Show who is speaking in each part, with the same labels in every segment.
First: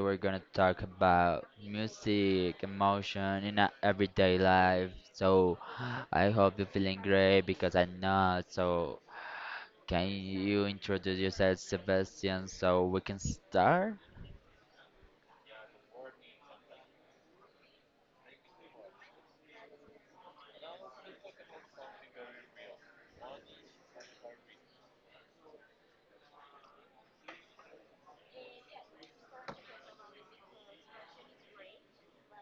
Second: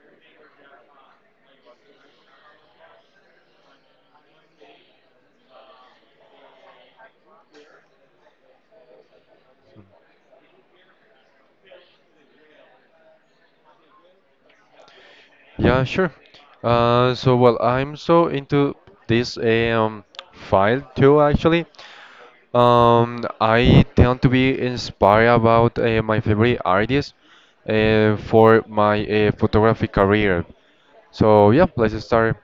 Speaker 1: we're gonna talk about music, emotion in our everyday life. So I hope you're feeling great because I'm not. So can you introduce yourself, Sebastian, so we can start?
Speaker 2: Yeah, sure. I'm so into this file too, actually. I tend to be inspired about my favorite artists for my photography career. So, yeah, let's start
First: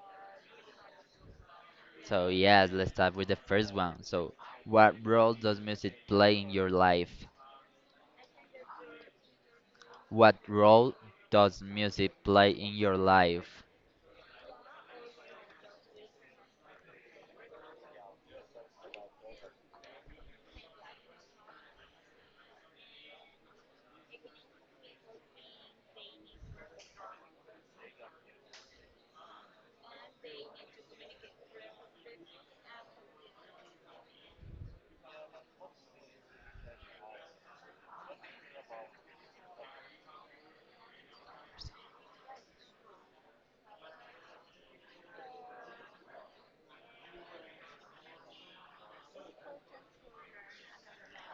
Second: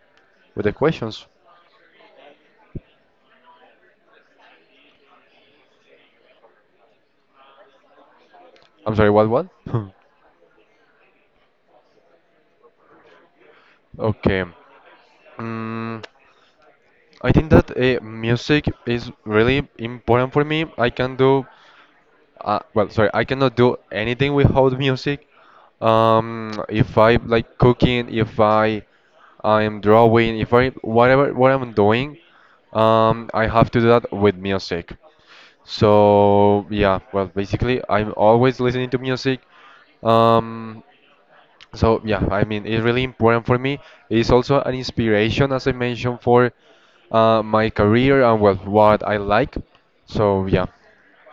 Speaker 2: with the questions.
Speaker 1: So yes, let's start with the first one. So what role does music play in your life?
Speaker 2: I'm sorry, what?
Speaker 1: What role does music play in your life?
Speaker 2: Okay. Mm, I think that music is really important for me. I cannot do anything without music. If I like cooking, if I am drawing, if I whatever what I'm doing, I have to do that with music. So yeah, well, basically, I'm always listening to music. Um, so yeah, I mean, it's really important for me. It's also an inspiration, as I mentioned, for my career and well, what I like. So yeah,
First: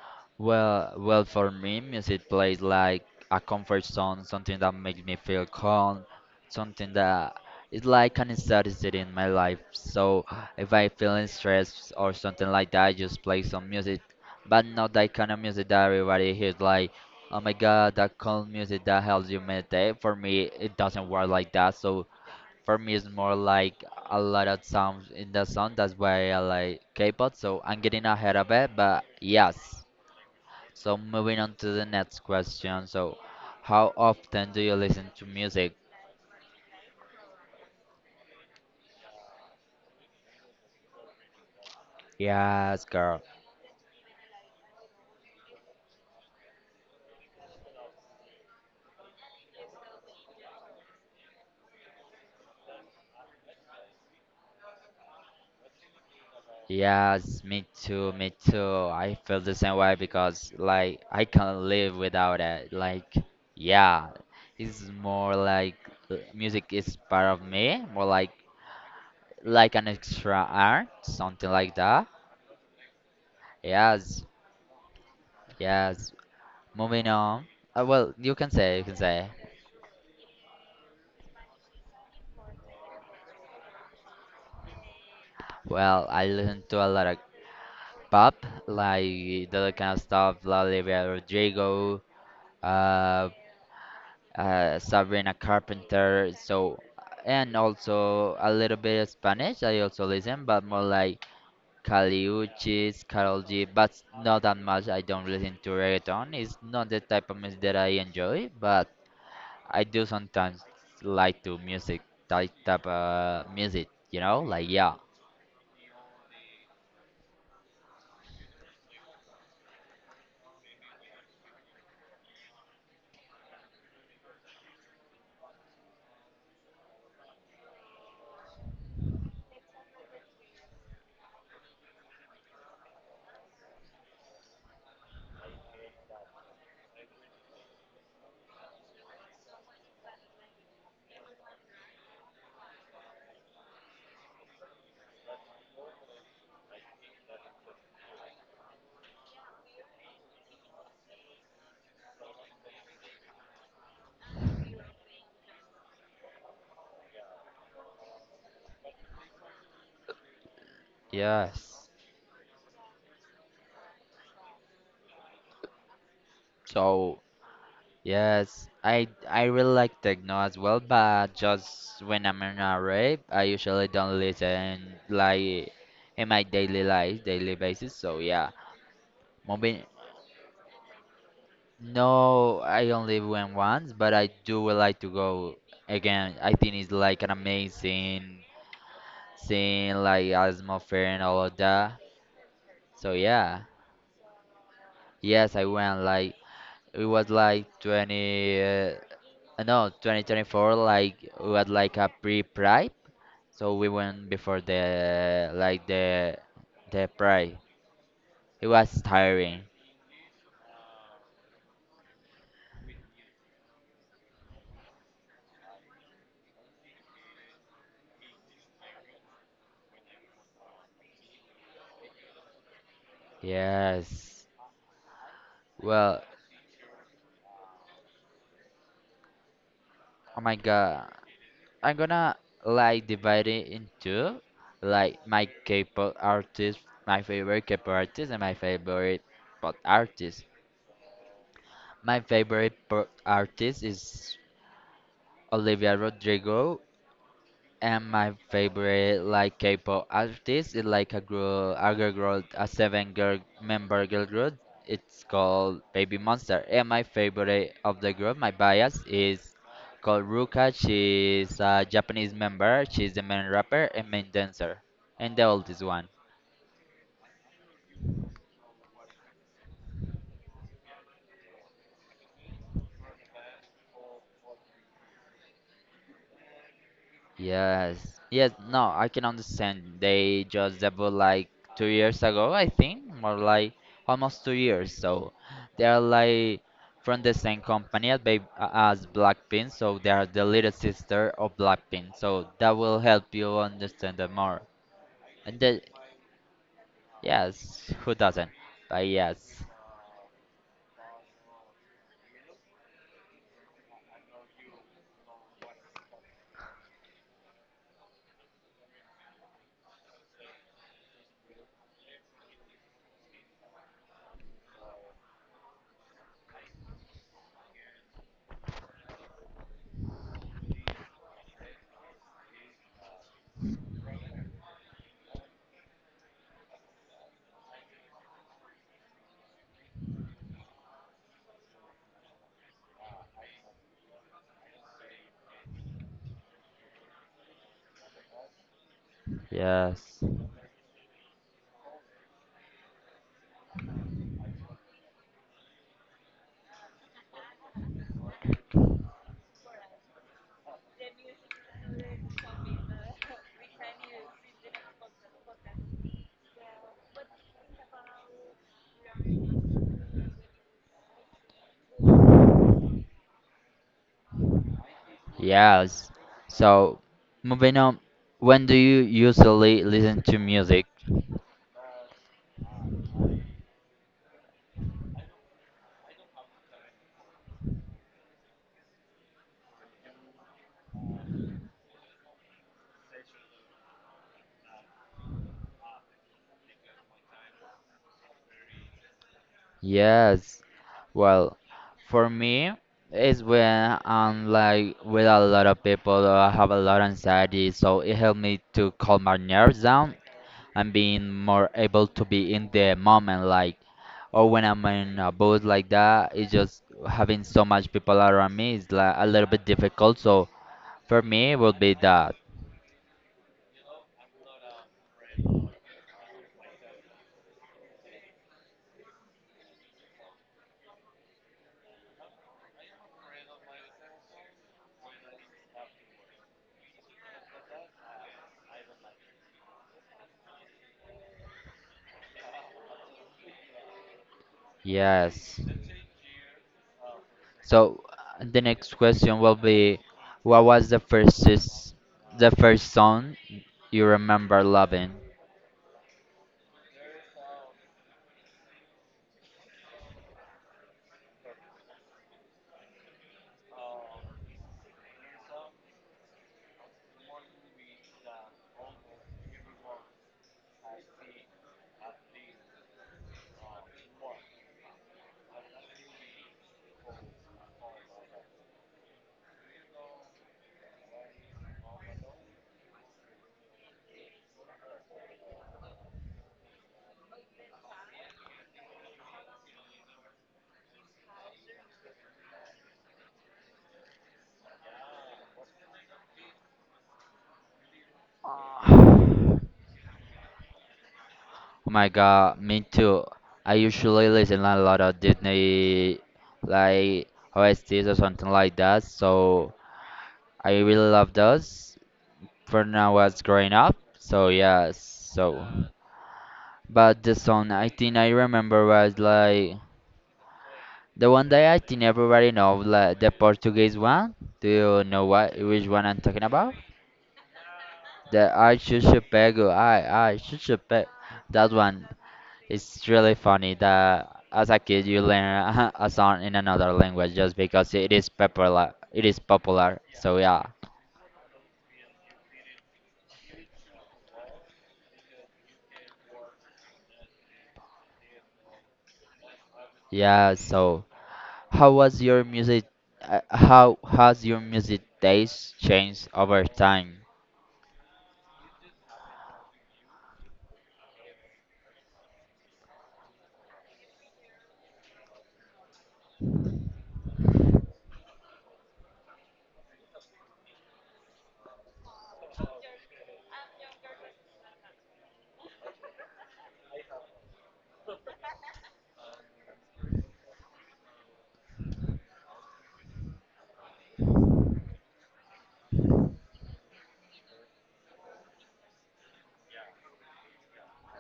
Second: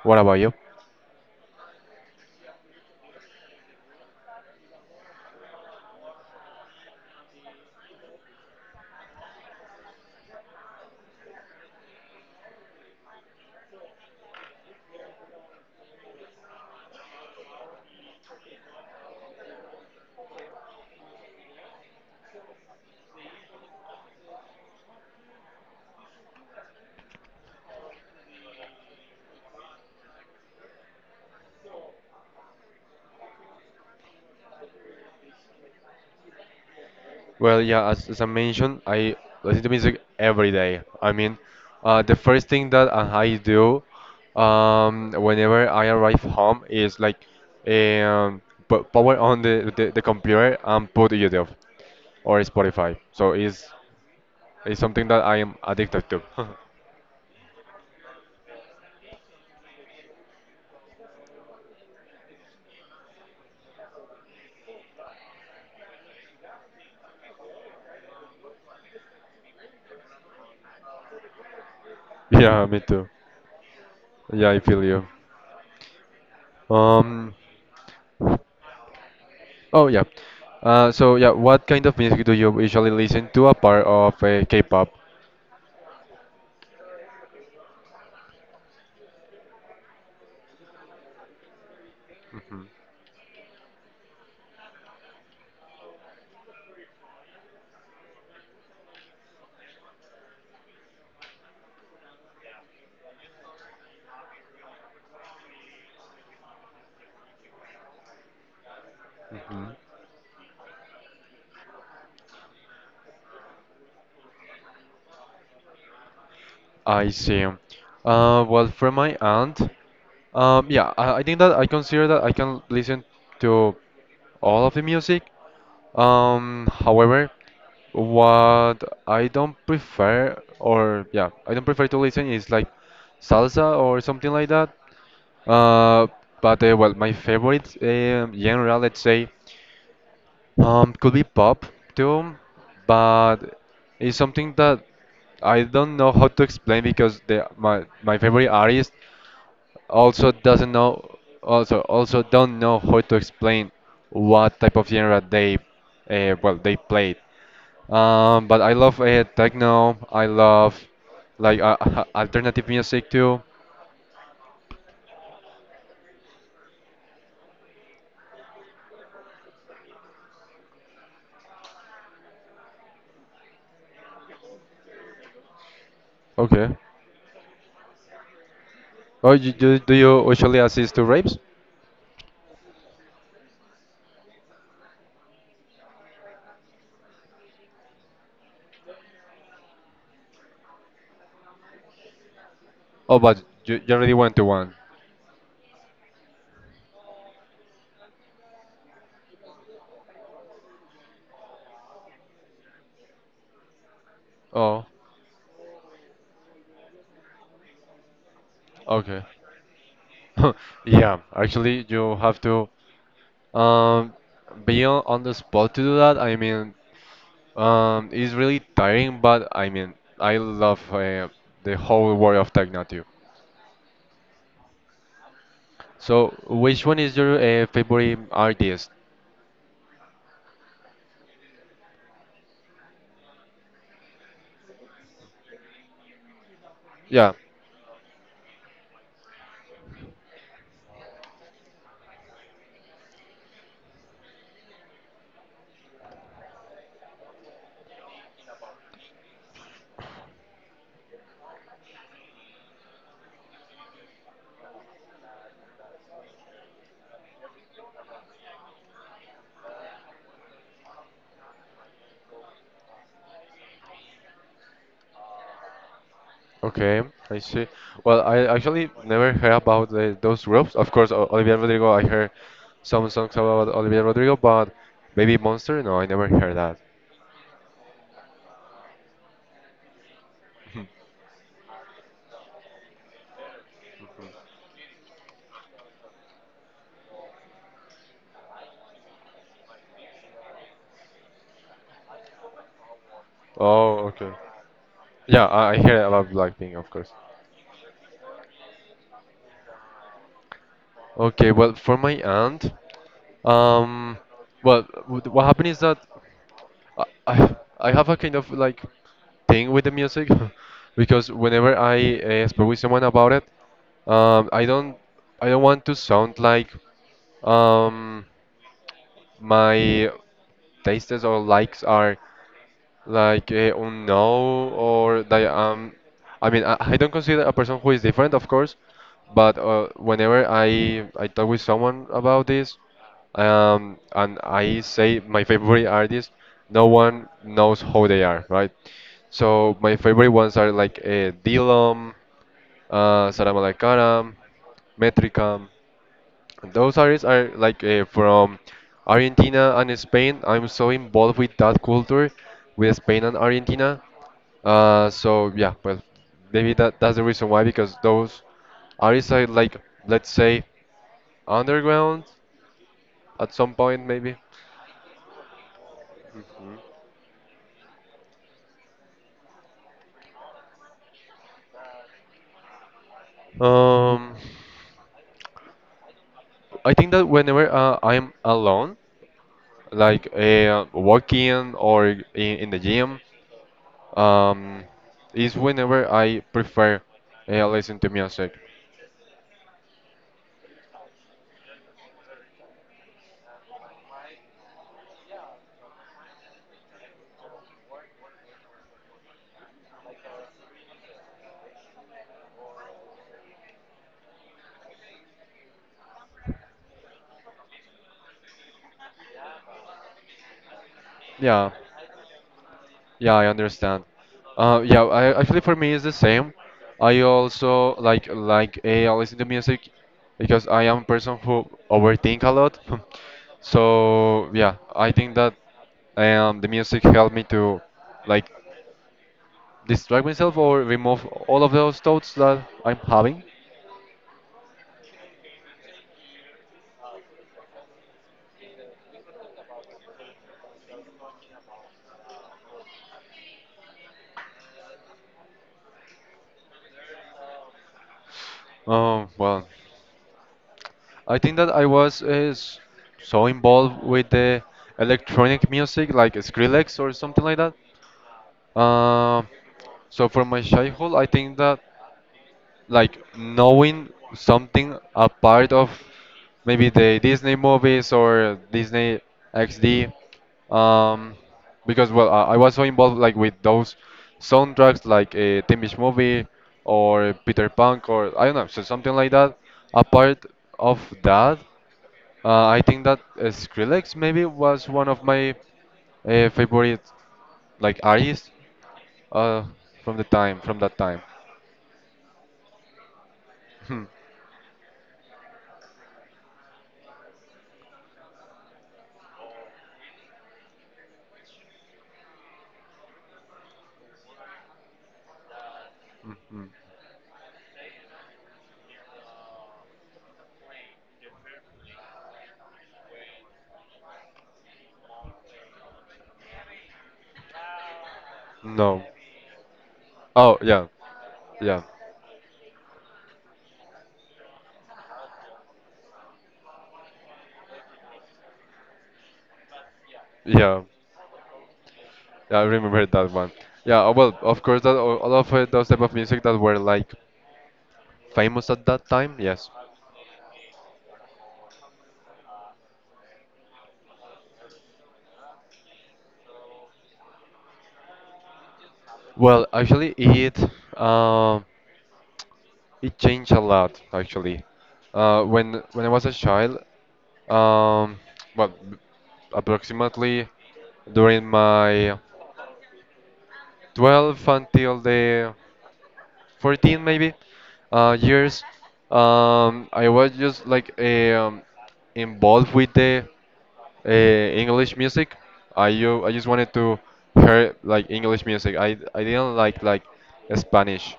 Speaker 2: what about you?
Speaker 1: Well, for me, music plays like a comfort zone, something that makes me feel calm, something that is like an necessity in my life. So if I feeling stressed or something like that, I just play some music, but not that kind of music that everybody hears. Like, oh my God, that calm music that helps you meditate. For me, it doesn't work like that. So for me, it's more like a lot of sounds in the song. That's why I like K-pop. So I'm getting ahead of it, but yes. So moving on to the next question. So how often do you listen to music?
Speaker 2: Well, yeah, as I mentioned, I listen to music every day. I mean, the first thing
Speaker 1: Yes,
Speaker 2: that
Speaker 1: girl.
Speaker 2: I do whenever I arrive home is like um, p power on the computer and put YouTube or Spotify. So it's something that I am addicted to.
Speaker 1: Yes, me too. I feel the same way because like I can't live without it. Like yeah, it's more like music is part of me, more like an extra art, something like that.
Speaker 2: Yeah, me too.
Speaker 1: Yes,
Speaker 2: Yeah, I feel you.
Speaker 1: yes. Moving
Speaker 2: Um,
Speaker 1: on. Well, you can say.
Speaker 2: oh yeah. So yeah, what kind of music do you usually listen to apart of K-pop?
Speaker 1: Well, I listen to a lot of pop, like the kind of stuff, La Olivia Rodrigo, uh, Sabrina Carpenter. So, and also a little bit of Spanish. I also listen, but more like Caliuchis, Karol G, but not that much. I don't listen to reggaeton. It's not the type of music that I enjoy, but
Speaker 2: Mhm.
Speaker 1: I do sometimes like to music, type of music. You know, like yeah,
Speaker 2: I see. Well, from my end, yeah, I think that I consider that I can listen to all of the music. However, what I don't prefer, or yeah, I don't prefer to listen is like salsa or something like that. Uh, but well, my favorite genre, let's say, could be pop too, but it's something that I don't know how to explain because the my my favorite artist. Also doesn't know also don't know how to explain what type of genre they well they played, but I love techno. I love like
Speaker 1: yes.
Speaker 2: alternative music too.
Speaker 1: So. Yes, I really like techno as well, but just when I'm in a rave, I usually don't listen like in my
Speaker 2: Okay.
Speaker 1: daily life, daily basis. So yeah,
Speaker 2: Oh,
Speaker 1: moving.
Speaker 2: do you usually assist to raves?
Speaker 1: No, I only went once, but I do would like to go again. I think it's like an amazing scene, like atmosphere and all of that. So
Speaker 2: Oh, but
Speaker 1: yeah,
Speaker 2: you already went to one.
Speaker 1: yes, I went like it was like 20, no, 2024, like it was like a pre-pride. So we went before
Speaker 2: Oh,
Speaker 1: the like the pride. It was
Speaker 2: okay.
Speaker 1: tiring.
Speaker 2: Yeah, actually you have to um, be on the spot to do that, I mean. It's really tiring, but I mean, I love the whole world of techno too.
Speaker 1: Yes. Well,
Speaker 2: So, which one is your favorite artist?
Speaker 1: oh my god. I'm gonna like divide it into like my K-pop artist, my
Speaker 2: Yeah,
Speaker 1: favorite K-pop artist, and my favorite pop artist. My favorite pop artist is Olivia Rodrigo. And my favorite like K-pop artist is like a girl group, a 7 girl member girl group. It's called Baby Monster. And my favorite of the group, my bias is called Ruka. She's a Japanese member. She's the main rapper and main dancer, and the oldest one.
Speaker 2: okay, I see. Well, I actually never heard about those groups. Of course, Olivia Rodrigo, I heard some songs about Olivia Rodrigo, but Baby Monster? No, I never heard that.
Speaker 1: Yes, yes, no, I can understand. They just debuted like 2 years ago, I think, more like almost 2 years. So they are like from the same company as, Babe, as Blackpink, so they are the little sister of Blackpink. So that will help you
Speaker 2: Oh,
Speaker 1: understand
Speaker 2: okay.
Speaker 1: them more.
Speaker 2: Yeah,
Speaker 1: And
Speaker 2: I
Speaker 1: the,
Speaker 2: hear about Blackpink, of course.
Speaker 1: yes, who doesn't? But yes,
Speaker 2: Okay, well, for my aunt, um, well, what happened is that I have a kind of like thing with the music because whenever I speak with someone about it, um, I don't I don't want to sound like um, my tastes or likes are like unknown or that I mean I don't consider a person who is different, of course, but whenever I talk with someone about this, and I say my favorite artist, no one knows who they are, right? So my
Speaker 1: yes,
Speaker 2: favorite ones are like Dilom, Sara Malacara, Metricam. Those artists are like from Argentina and Spain. I'm so involved with that culture, with Spain and Argentina. So yeah, well, maybe that that's the reason why, because those artists are like, let's say, underground at some point, maybe.
Speaker 1: yes.
Speaker 2: Mhm.
Speaker 1: So moving on, when do you usually listen to music?
Speaker 2: Um, I think that whenever I'm alone, like walking or in the gym, um, is whenever I prefer listen to music.
Speaker 1: Yes. Well, for me, it's when I'm like with a lot of people, or I have a lot of anxiety, so it helped me to calm my nerves down and being more able to be in the moment, like, or when I'm in a booth like that, it's just having so much people around me is like a little bit difficult. So for me, it
Speaker 2: Yeah,
Speaker 1: would be that.
Speaker 2: yeah, I understand. Yeah, actually for me it's the same. I also like eh, I listen to music because I am a person who overthink a lot. So yeah, I think that the music helped me to like distract myself or remove all of those thoughts that I'm having.
Speaker 1: Yes. So the next question will be, what was the first the first song you remember loving?
Speaker 2: Well, I think that I was is so involved with the electronic music like Skrillex or something like that. Um, so for my childhood, I think that like knowing something a part of maybe the Disney movies or Disney XD, um, because well, I was so involved like with those soundtracks, like a Teen Beach Movie or Peter Punk or I don't know, so something like that. Apart of that, I think that Skrillex maybe was one of my favorite like artists
Speaker 1: Oh
Speaker 2: uh, from the time, from that time.
Speaker 1: my god, me too. I
Speaker 2: Hmm.
Speaker 1: usually listen a lot of Disney, like OSTs or something like that. So I really love those when I was growing up. So yeah, so.
Speaker 2: Hmm.
Speaker 1: But the song I think I remember was like the one that I think everybody knows, like the Portuguese one. Do you know what which one I'm talking about? The I
Speaker 2: No.
Speaker 1: should pego, I
Speaker 2: Oh,
Speaker 1: should
Speaker 2: yeah,
Speaker 1: pego. That
Speaker 2: yeah,
Speaker 1: one. It's really funny that as a kid you learn a song in another language just because it is popular. It is popular. So yeah,
Speaker 2: yeah, yeah, I remember that one. Yeah, well, of course, that all of those type of music that were like famous at that time. Yes.
Speaker 1: yeah. So how was your music? How has your music taste changed over time?
Speaker 2: Well, actually, it um it changed a lot. Actually, when I was a child, um, well, approximately during my 12 until the 14 maybe years, I was just like involved with the English music. I just wanted to hear like English music. I didn't like Spanish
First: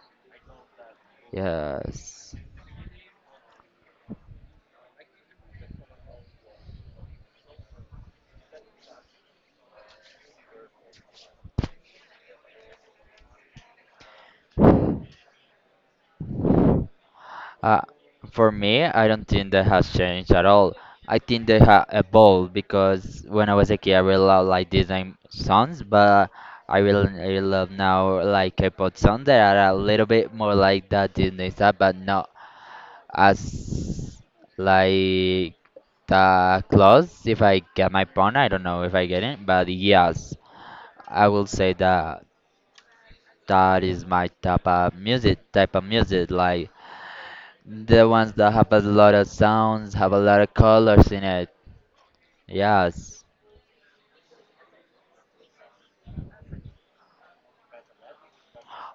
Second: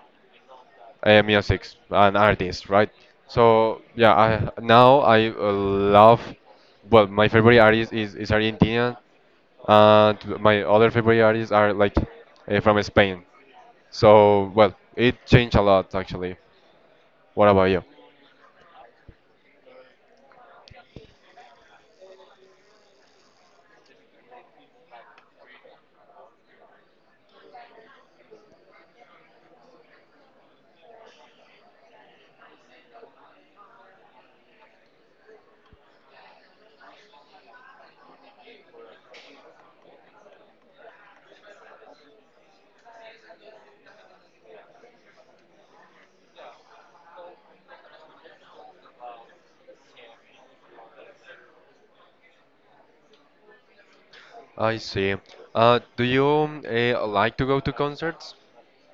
Speaker 2: music and
Speaker 1: Yes.
Speaker 2: artists, right? So yeah, I now I love, well, my favorite artist is Argentinian, and my other favorite artists are like from Spain. So, well, it changed a lot actually. What about
Speaker 1: Uh,
Speaker 2: you?
Speaker 1: for me, I don't think that has changed at all. I think they have evolved because when I was a kid, I really loved like Disney songs, but I really love now like K-pop songs that are a little bit more like that Disney stuff, but not as like that close. If I get my point, I don't know if I get it, but yes, I will say that that is my type of music like. The ones that have a lot of sounds, have a lot of colors in it. Yes.
Speaker 2: I see. Do you like to go to concerts?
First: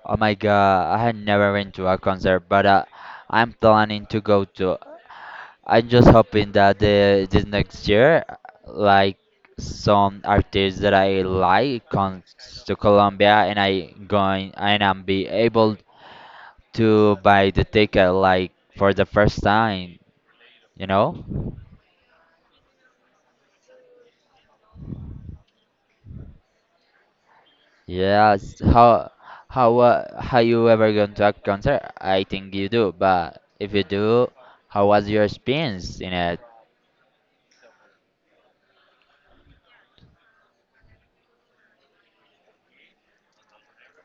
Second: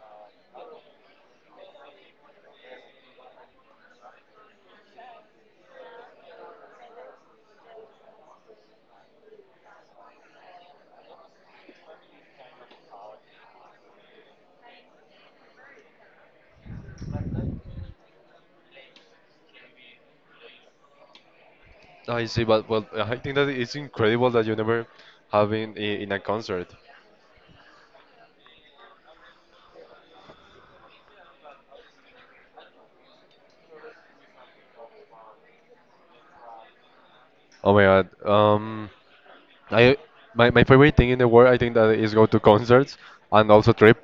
Speaker 1: Oh my god, I had never been to a concert, but I'm planning to go to. I'm just hoping that the, this next year, like some artists that I like comes to Colombia and I going and I'm be able to buy the ticket like for the first time, you know?
Speaker 2: I see, but well, I think that it's incredible that you never have been in a concert.
Speaker 1: Yes, how how you ever gone to a concert? I think you do, but if you do, how was your experience in it?
Speaker 2: Oh my God. I my favorite thing in the world, I think that is go to concerts and also trip.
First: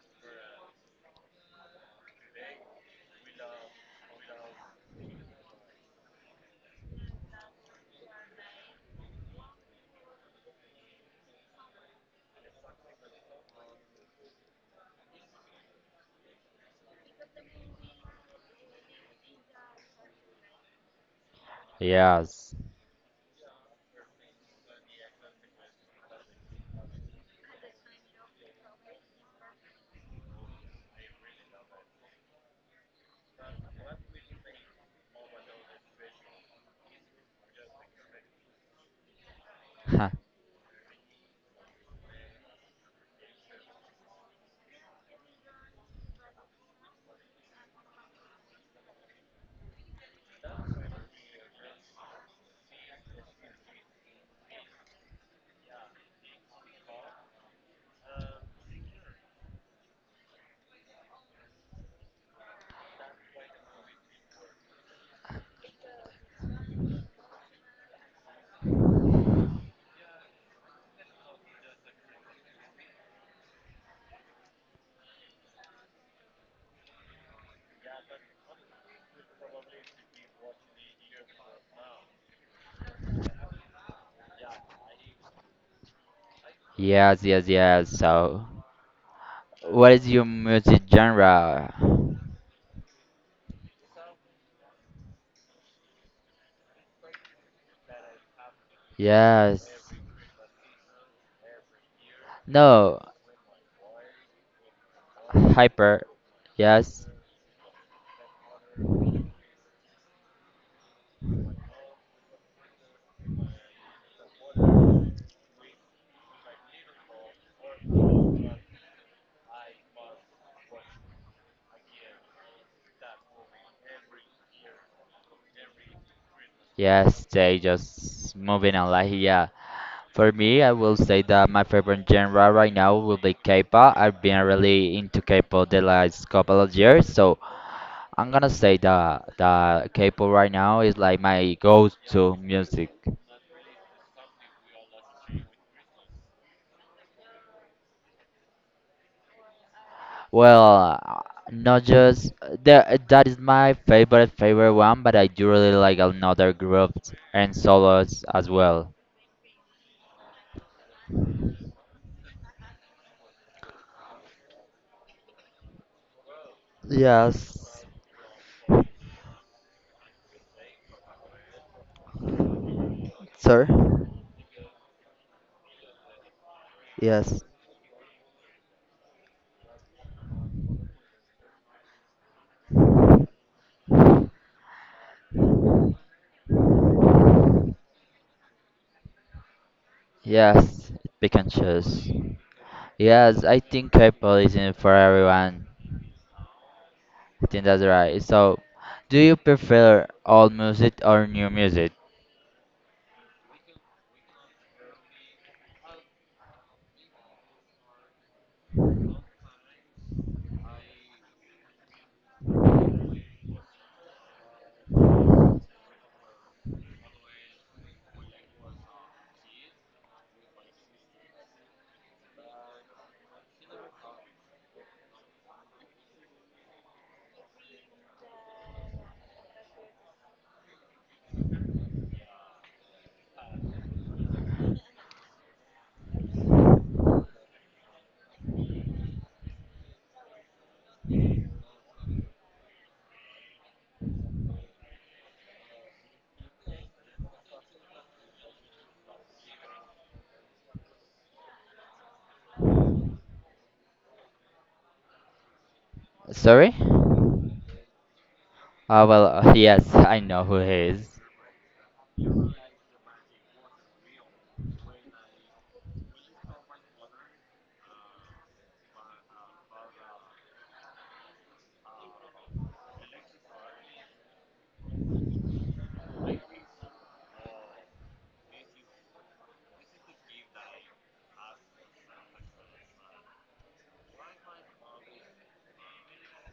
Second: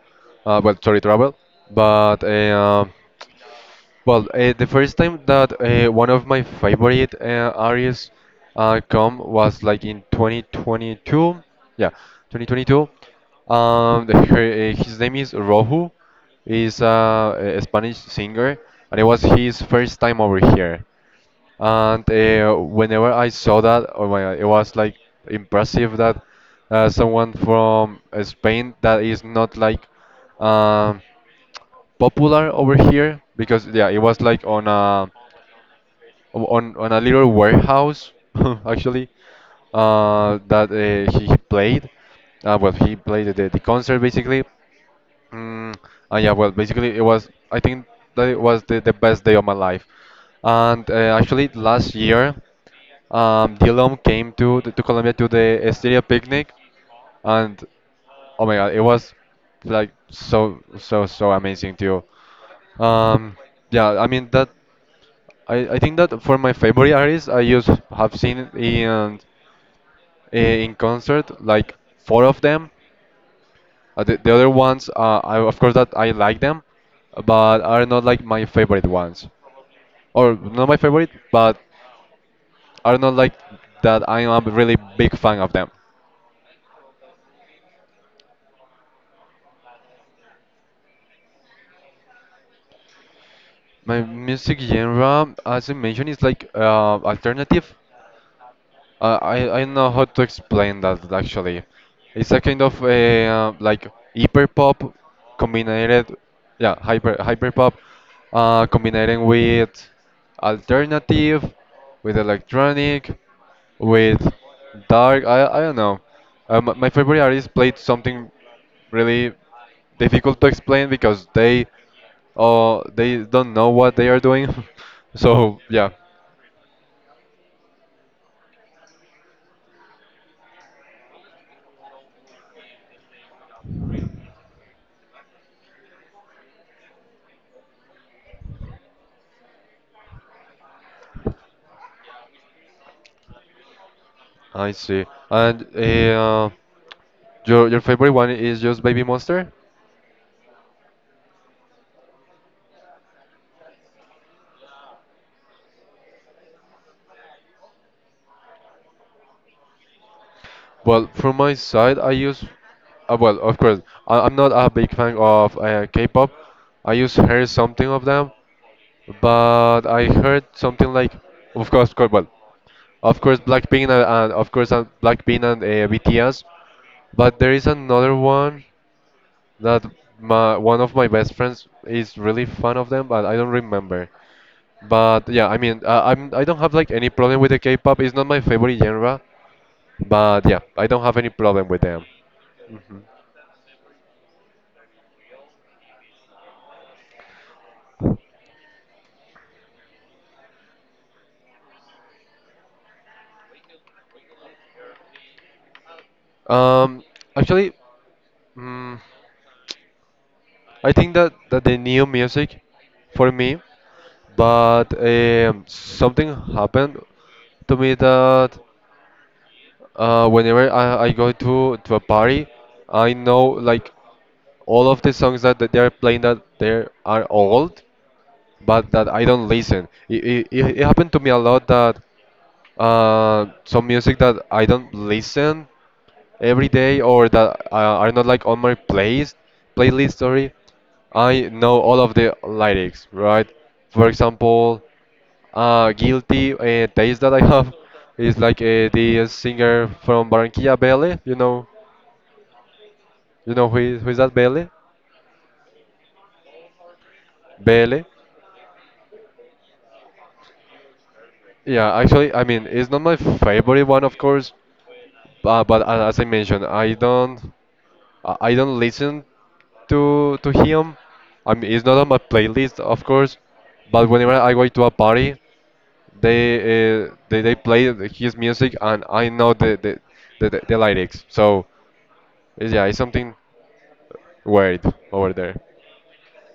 Speaker 2: Well, sorry, travel. But uh, the first time that one of my favorite artists come was like in 2022. Yeah, 2022. His name is Rohu. He's a Spanish singer, and it was his first time over here. And
Speaker 1: Yes.
Speaker 2: whenever I saw that, oh my God, it was like impressive that someone from Spain that is not like um, popular over here, because yeah, it was like on a on a little warehouse actually
Speaker 1: Huh.
Speaker 2: that he played. Well, he played the concert basically. Mm, yeah, well, basically, it was, I think that it was the best day of my life. And actually, last year, Dylan came to Colombia to the Estiria picnic, and oh my God, it was like so, so, so amazing too. Um, yeah, I mean, that, I think that for my favorite artists, I used have seen in concert like four of them. The other ones, of course, that I like them, but are not like my favorite ones, or not my favorite, but are not like that. I am a really big fan of them.
Speaker 1: Yes. So, what is your music genre?
Speaker 2: My music genre, as I mentioned, is like alternative. I
Speaker 1: Yes.
Speaker 2: know how to explain that actually. It's a kind of
Speaker 1: No.
Speaker 2: a like hyper pop combined,
Speaker 1: Hyper.
Speaker 2: yeah,
Speaker 1: Yes.
Speaker 2: hyper pop, combining with alternative, with electronic, with dark. I don't know. My favorite artist played something really difficult to explain because they they don't know what they are doing. So yeah.
Speaker 1: Yes, they just moving on like yeah. For me, I will say that my favorite genre right now will be K-pop. I've been really into K-pop the last couple of years, so I'm gonna say that that K-pop right now is like my go-to music.
Speaker 2: I see. And your favorite one is just Baby Monster?
Speaker 1: Well, not just the, that is my favorite favorite one, but I do really like another groups and solos as well.
Speaker 2: Well, from my side, I use, well, of course, I'm not a big fan of K-pop. I used to hear something
Speaker 1: Yes,
Speaker 2: of them, but I heard something like, of course, well, of course,
Speaker 1: sir.
Speaker 2: Blackpink and BTS. But
Speaker 1: Yes.
Speaker 2: there is another one that my one of my best friends is really fan of them, but I don't remember. But yeah, I mean, I'm I don't have like any problem with the K-pop. It's not my favorite genre, but yeah, I
Speaker 1: Yes,
Speaker 2: don't have any
Speaker 1: pick and
Speaker 2: problem with them.
Speaker 1: choose. Yes, I think K-pop isn't for everyone. I think that's right. So, do you prefer old music or new music?
Speaker 2: Um, Actually, mm, I think that the new music for me, but something happened to me that whenever I go to a party, I know like all of the songs that they're playing, that they are old, but that I don't listen. It happened to me a lot that some music that I don't listen every day or that are not like on my plays playlist, sorry, I know all of the lyrics, right? For example, guilty taste that I have is like the singer from Barranquilla, Belle, you know, you know who is that? Belle.
Speaker 1: Sorry?
Speaker 2: belle
Speaker 1: Ah well, yes, I know who he is.
Speaker 2: yeah, actually, I mean, it's not my favorite one, of course, but as I mentioned, I don't listen to him. I mean, it's not on my playlist, of course, but whenever I go to a party, they they play his music and I know the lyrics. So it's- yeah, it's something weird over there.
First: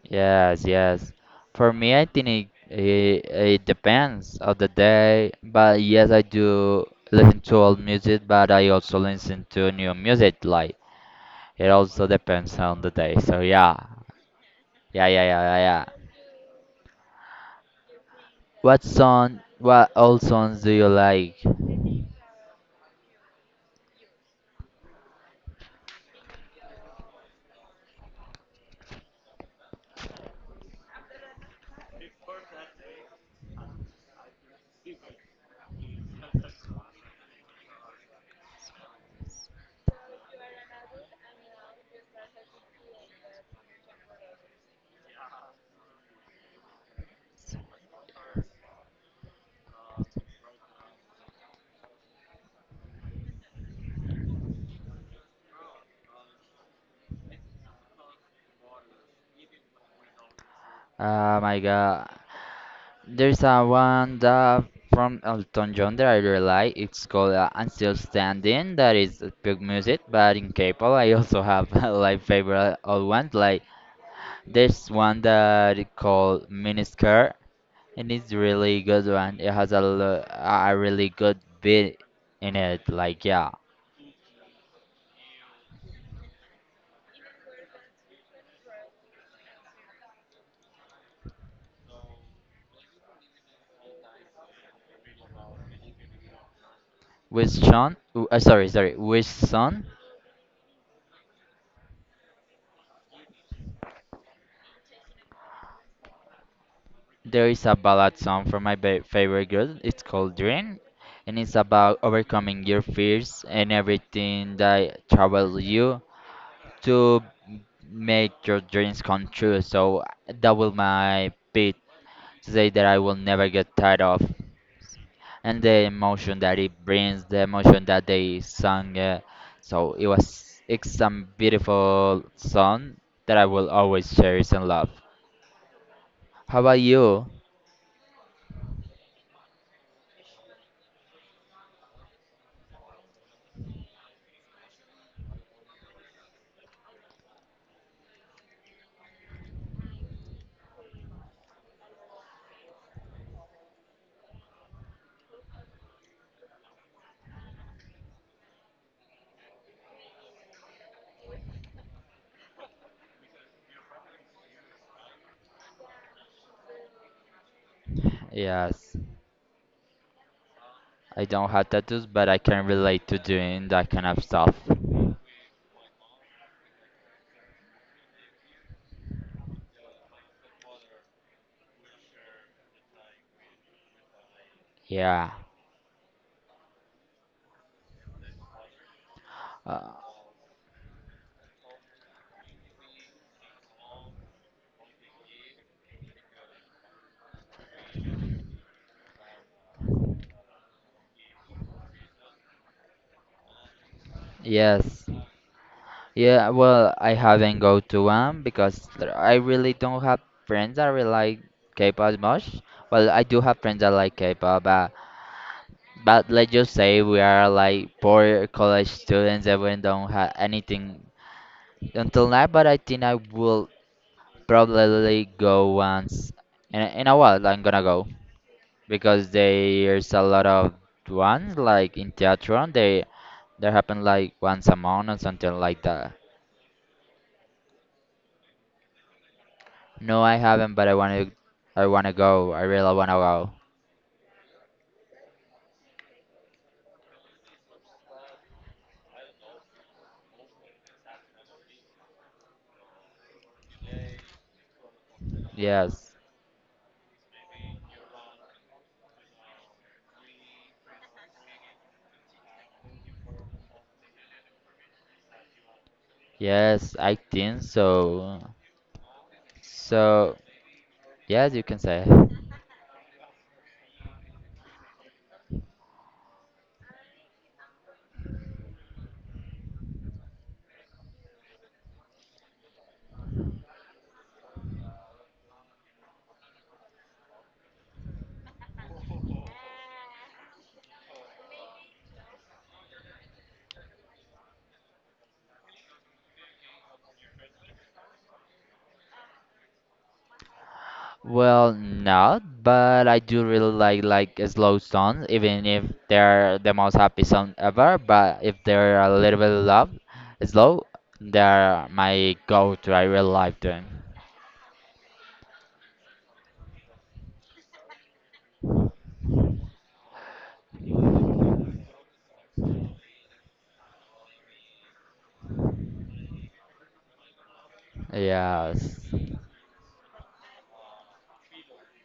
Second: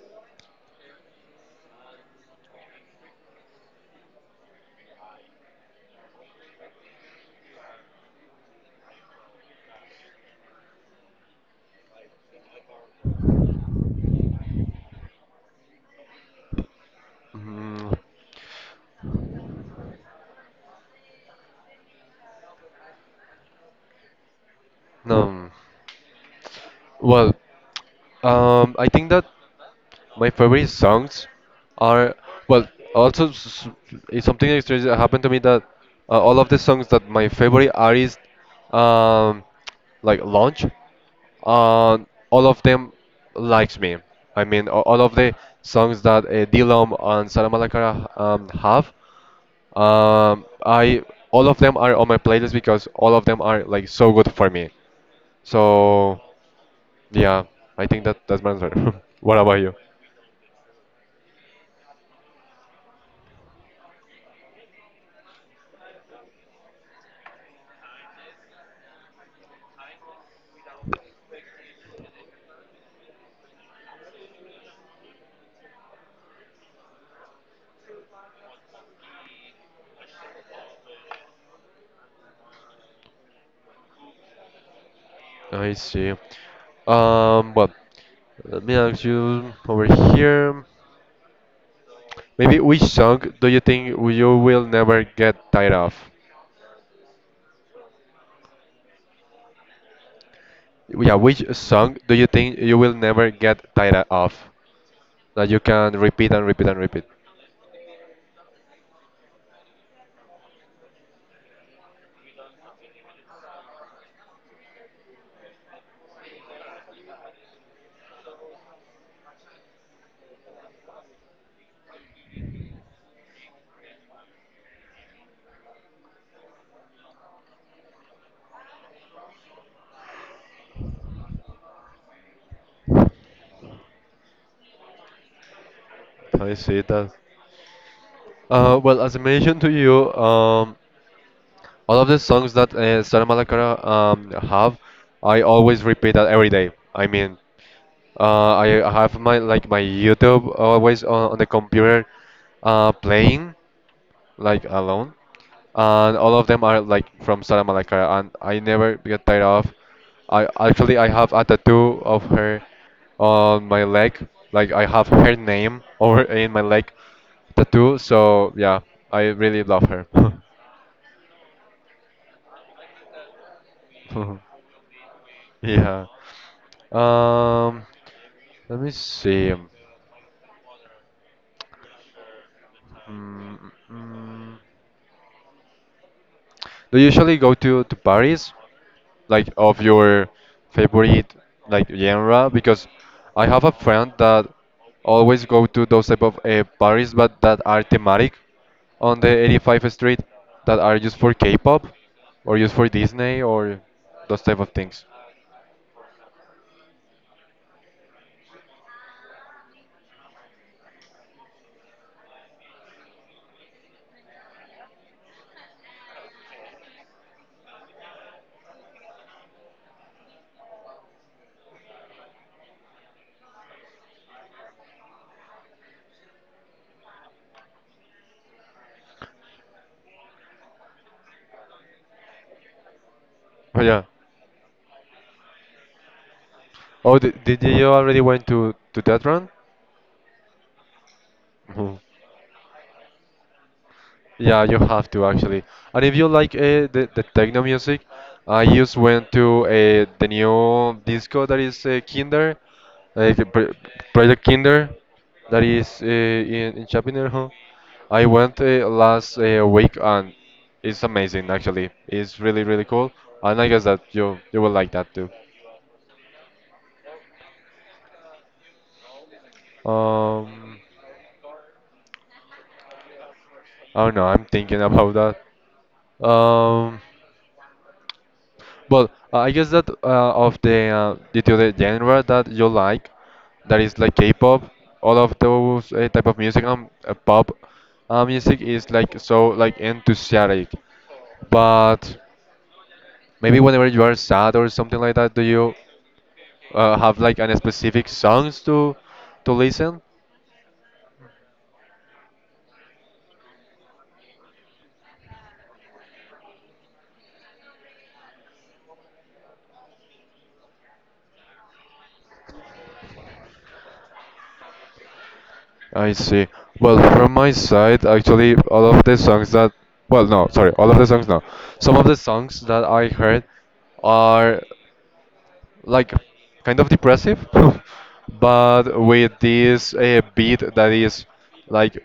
Speaker 1: Yes, yes. For me, I think it depends of the day. But yes, I do listen to old music, but I also listen to new music. Like, it also depends on the day. So, yeah. Yeah.
Speaker 2: Mm,
Speaker 1: What song, what old songs do you like?
Speaker 2: no, well, I think that. My favorite songs are well. Also, it's something that strange that happened to me that all of the songs that my favorite artist um, like launch, uh, all of them likes me. I mean, all of the songs that Dilom and Sara Malacara have, I all of them are on my playlist because all of them are like so good for me. So yeah, I think that that's my answer. What about you?
Speaker 1: Oh my god. There's a one that from Elton John that I really like. It's called I'm Still Standing. That is big music, but in K-pop I also have like favorite old ones. Like there's one that it called Miniskirt, and it's really good one. It has a lo- a really good beat in it. Like yeah,
Speaker 2: I see. Well, let me ask you over here. Maybe which song do you think you will never get tired of?
Speaker 1: with Sean. With Son.
Speaker 2: Yeah, which song do you think you will never get tired of? That you can repeat and repeat and repeat.
Speaker 1: There is a ballad song from my favorite girl. It's called Dream, and it's about overcoming your fears and everything that troubles you to make your dreams come true. So that will my beat to say that I will never get tired of, and the emotion that it brings, the emotion that they sung. So it was it's some beautiful song that I will always cherish and love.
Speaker 2: I
Speaker 1: How about
Speaker 2: see that.
Speaker 1: you?
Speaker 2: Well, as I mentioned to you, all of the songs that Sara Malacara have, I always repeat that every day. I mean, I have my like my YouTube always on the computer playing like alone, and all of them are like from Sara Malacara, and I never get tired of. I actually I have a tattoo of her on my leg, like I have her name over in my leg tattoo. So yeah,
Speaker 1: Yes.
Speaker 2: I really love her.
Speaker 1: I don't have tattoos, but I can relate to doing that kind of stuff.
Speaker 2: Yeah. Um, Let me see. Mm, mm.
Speaker 1: Yeah.
Speaker 2: Do you usually go to Paris, like of
Speaker 1: Uh,
Speaker 2: your favorite like genre? Because I have a friend that always go to those type of Paris, but that are thematic on the 85th Street, that are just for K-pop, or just for Disney, or those type of
Speaker 1: yes.
Speaker 2: things.
Speaker 1: Yeah, well, I haven't go to one because I really don't have friends that really like K-pop as much. Well, I do have friends that like K-pop, but let's just say we are like poor college students and we don't have anything until now. But I think I will probably go once in a while. I'm gonna go, because there's a lot of ones like in theatron they
Speaker 2: Oh yeah.
Speaker 1: happen like once a month or something like that.
Speaker 2: Oh, did you already went to that run?
Speaker 1: No, I haven't, but I want to, I
Speaker 2: Mhm.
Speaker 1: want to go, I really want to go.
Speaker 2: Yeah, you have to actually. And if you like the techno music, I just went to the new disco that is Kinder, like Project Kinder, that is
Speaker 1: Yes,
Speaker 2: in Chapinero. Huh? I went last week and it's amazing actually. It's really, really cool. And I guess that you will like that too.
Speaker 1: yes, I think so. So
Speaker 2: Um,
Speaker 1: yes, you can say.
Speaker 2: I don't know, I'm thinking about that. Well, I guess that of the other genre that you like, that is like K-pop, all of those type of music and pop music is like so like enthusiastic. But maybe whenever you are sad or something like that, do you have like any specific songs to listen?
Speaker 1: Well, not but I do really like slow songs even if they're the most happy song ever, but if they're a little bit love slow, they're my go-to, I really like them.
Speaker 2: I see. Well, from my side, actually, all of the songs that, well, no, sorry, all of the songs, no. Some of the songs that I heard are. Like kind of depressive, but
Speaker 1: Yes.
Speaker 2: with this beat that is like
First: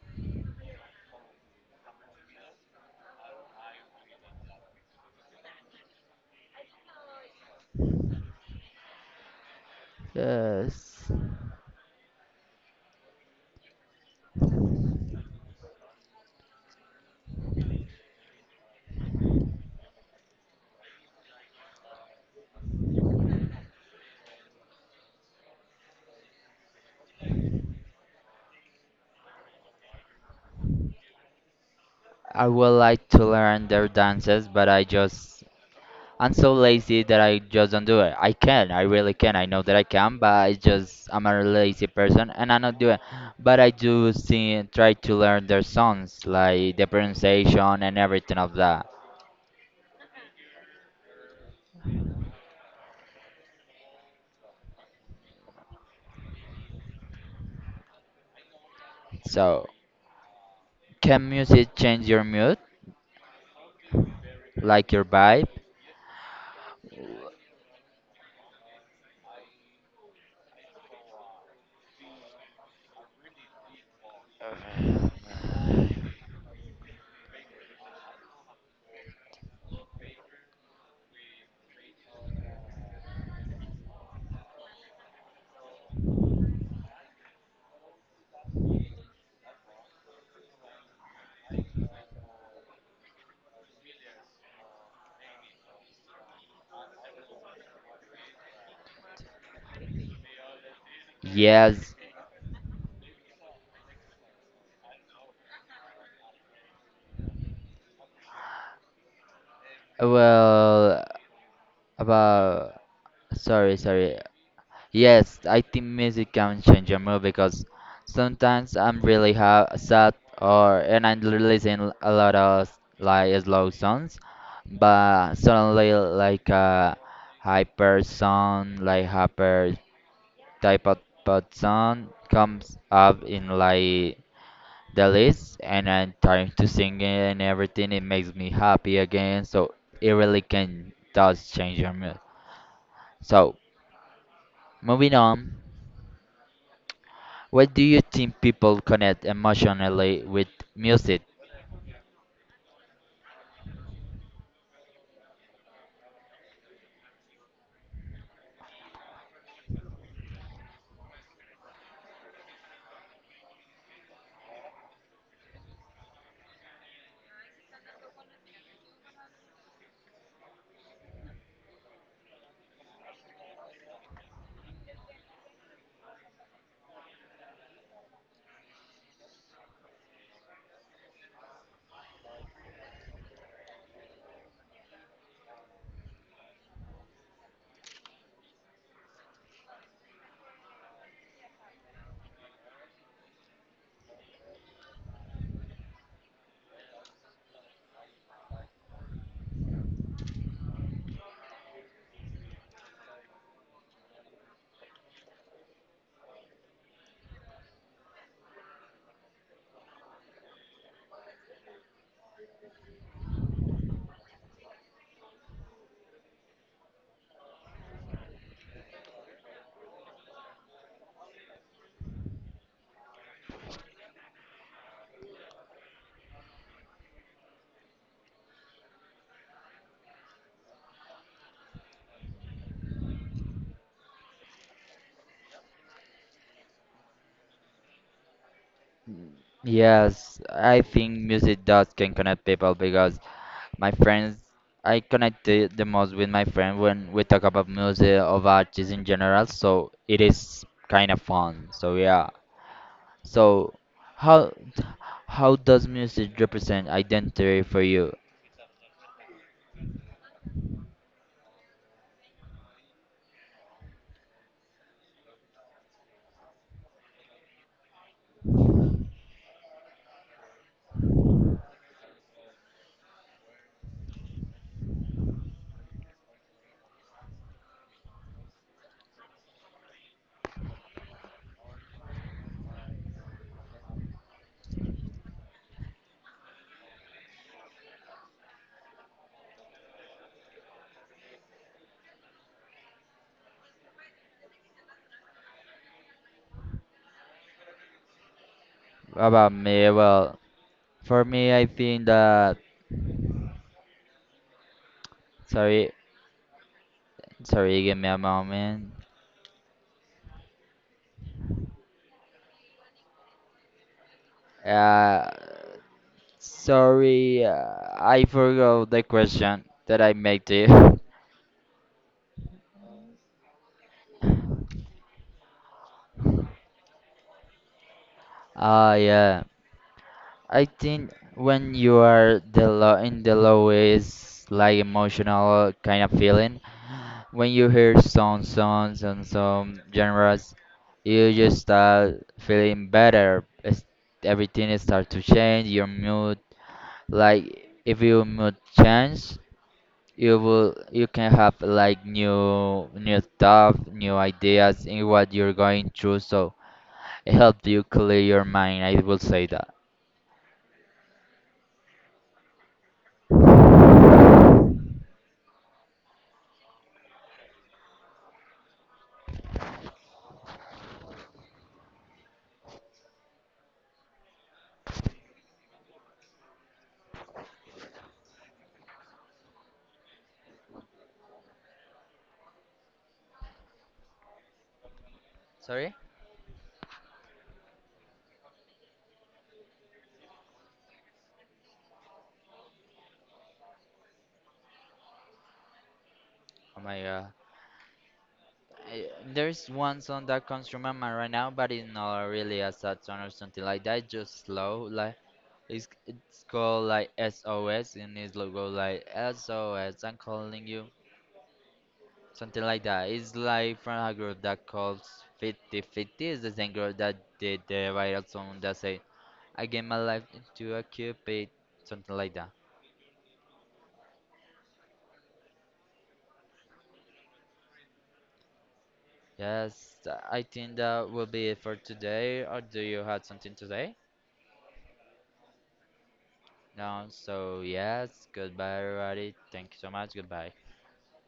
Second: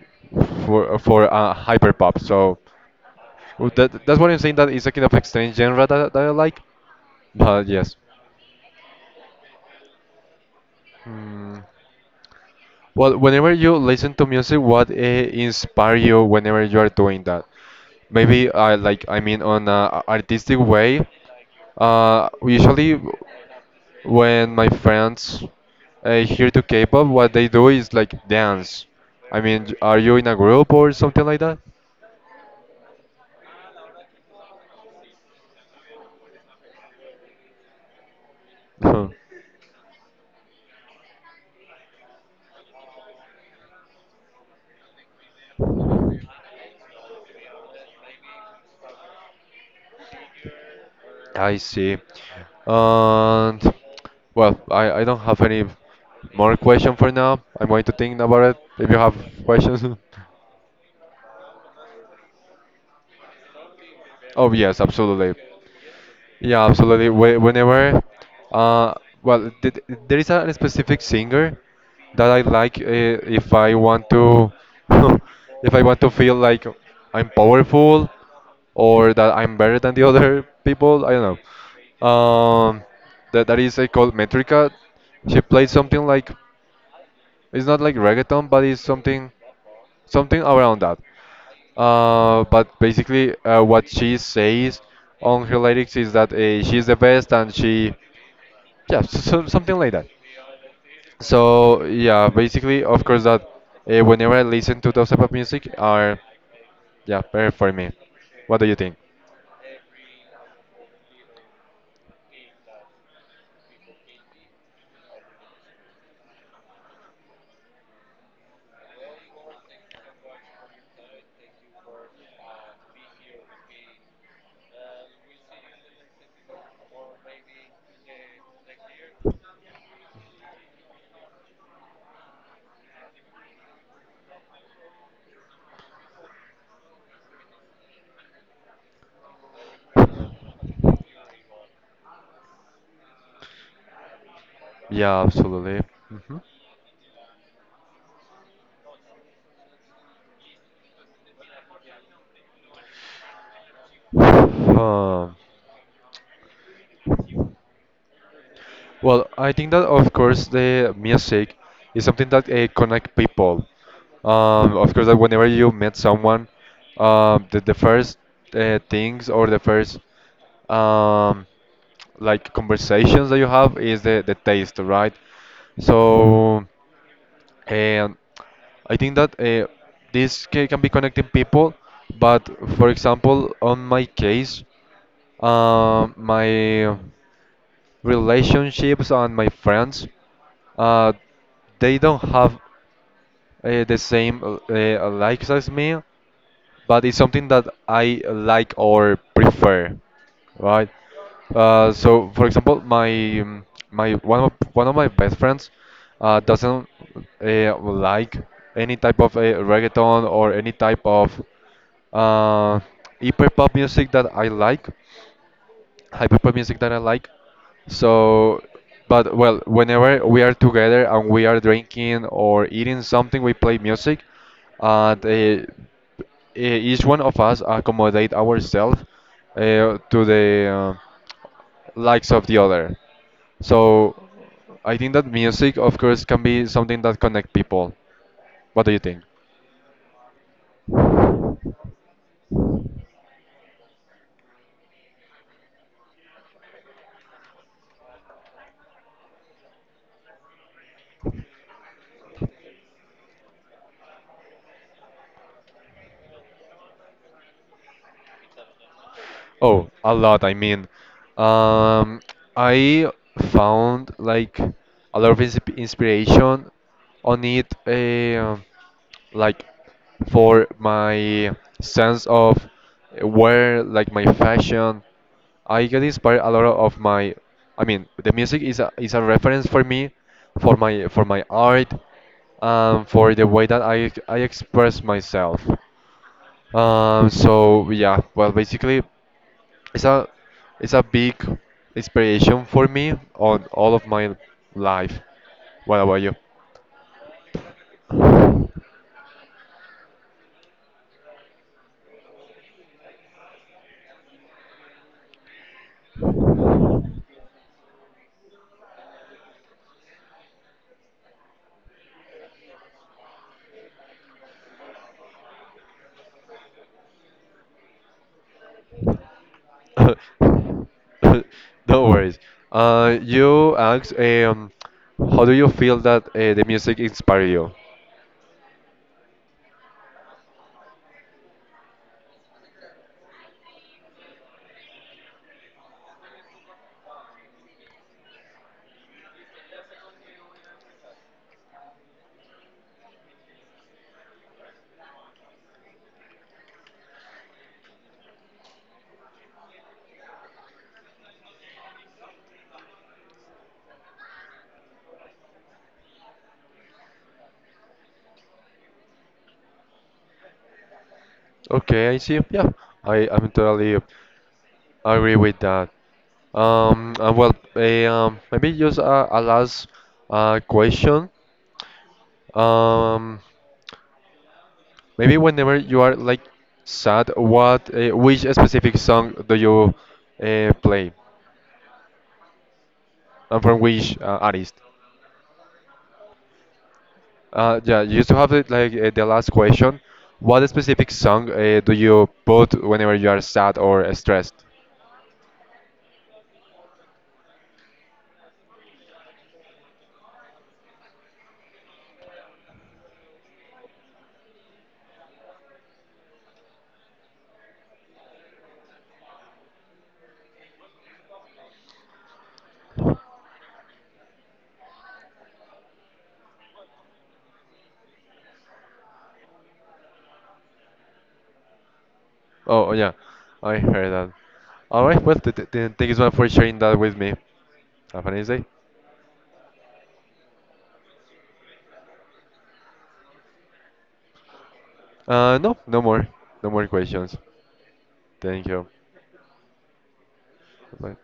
Speaker 2: for hyper pop. So that's what I'm saying. That is a kind of strange genre that I like. But yes.
Speaker 1: Yes.
Speaker 2: Hmm. Well, whenever you listen to music, what inspire you whenever you are doing that? Maybe like I mean on a artistic way. Usually. When my friends here to K-pop, what they do is like dance. I mean, are you in a group or something like that?
Speaker 1: I would like to learn their dances, but I just I'm so lazy that I just don't do it. I
Speaker 2: Huh.
Speaker 1: really can. I know that I can, but I just I'm a lazy person and I don't do it. But I do see try to learn their songs, like the pronunciation and everything of that.
Speaker 2: I see. And well, I don't have any more question for now. I'm going to think about it. If you have
Speaker 1: So,
Speaker 2: questions,
Speaker 1: can music change your mood,
Speaker 2: oh yes,
Speaker 1: like your
Speaker 2: absolutely.
Speaker 1: vibe?
Speaker 2: Yeah, absolutely. Whenever, uh, well, there is a specific singer that I like. If I want to, if I want to feel like I'm powerful or that I'm better than the other people, I don't know. Um, that is called Metrica. She plays something like, it's not like reggaeton, but it's something, something around that. But basically, what she says on her lyrics is that she's the best and she, yeah, something like that. So
Speaker 1: Yes.
Speaker 2: yeah, basically, of course, that whenever I listen to those type of music are, yeah, better for me. What do you think?
Speaker 1: Well, about sorry. Yes, I think music can change your mood because sometimes I'm really ha sad or and I listen a lot of like slow songs, but suddenly like a hyper song, like hyper type of pop song comes up in like the list, and I'm trying to sing it and everything. It makes me happy again, so it really can does change your mood. So moving
Speaker 2: Yeah,
Speaker 1: on.
Speaker 2: absolutely.
Speaker 1: Why do you think people connect emotionally with music?
Speaker 2: Huh. Well, I think that of course the music is something that connect people. Of course, that whenever you meet someone, the first things or the first um, like conversations that you have is the taste, right? So, and I think that this can be connecting people, but for example, on my case, my relationships and my friends, uh, they don't have the same likes as me, but it's something that I like or prefer, right? So, for example, my my one of my best friends doesn't like any type of reggaeton or any type of uh, hyper pop music that I like. So, but well, whenever we are together and we are drinking or eating something, we play music. And uh, each one of us accommodate ourselves to the likes of the other. So, I think that music, of course, can be something that connect people. What do you think?
Speaker 1: Yes, I think music does can connect people because my friends, I connect the most with my friend when we talk about music of artists in general, so it is kind of fun. So yeah. So how how does music represent identity for you?
Speaker 2: Oh, a lot. I mean, um, I found like a lot of inspiration on it, like for my sense of where, like my fashion. I get inspired a lot of my, I mean, the music is a reference for me, for my art, for the way that I express myself. So yeah, well, basically, it's a it's a big inspiration for me on all of my life. What about you?
Speaker 1: About me, well, for me, I think that sorry, give me a moment. Uh, Sorry, uh, I forgot the question that I made to you.
Speaker 2: No worries. You asked, how do you feel that the music inspired you?
Speaker 1: Ah, yeah. I think when you are the low in the low is like emotional kind of feeling. When you hear some songs and some genres, you just start feeling better. It's, everything start to change your mood. Like if your mood change, you will you can have like new stuff new ideas in what you're going through, so it helps you clear your mind, I will say that.
Speaker 2: Okay, I see. Yeah, I'm totally agree with that. Well, maybe just a last question. Um, Maybe whenever you are like sad, what which specific song do you play and from which artist?
Speaker 1: Sorry.
Speaker 2: Yeah, you used to have it like the last question. What specific song do you put whenever you are sad or stressed?
Speaker 1: Oh my god, I, there's one song that comes from my mind right now, but it's not really a sad song or something like that, it's just slow, like it's called like sos and it's logo like S O am calling you, something like that. It's like from a group that calls 50 50. 50 the same group that did the viral song that say I gave my life to a cupid, something like that.
Speaker 2: Oh, yeah, I heard that. All right, well, thank you so much for sharing that with me. Have a nice day.
Speaker 1: Yes, I think that will be it for today. Or do you have something today?
Speaker 2: No, no more, no more
Speaker 1: No,
Speaker 2: questions.
Speaker 1: so yes,
Speaker 2: Thank
Speaker 1: goodbye
Speaker 2: you.
Speaker 1: everybody. Thank you so much. Goodbye.
Speaker 2: Bye.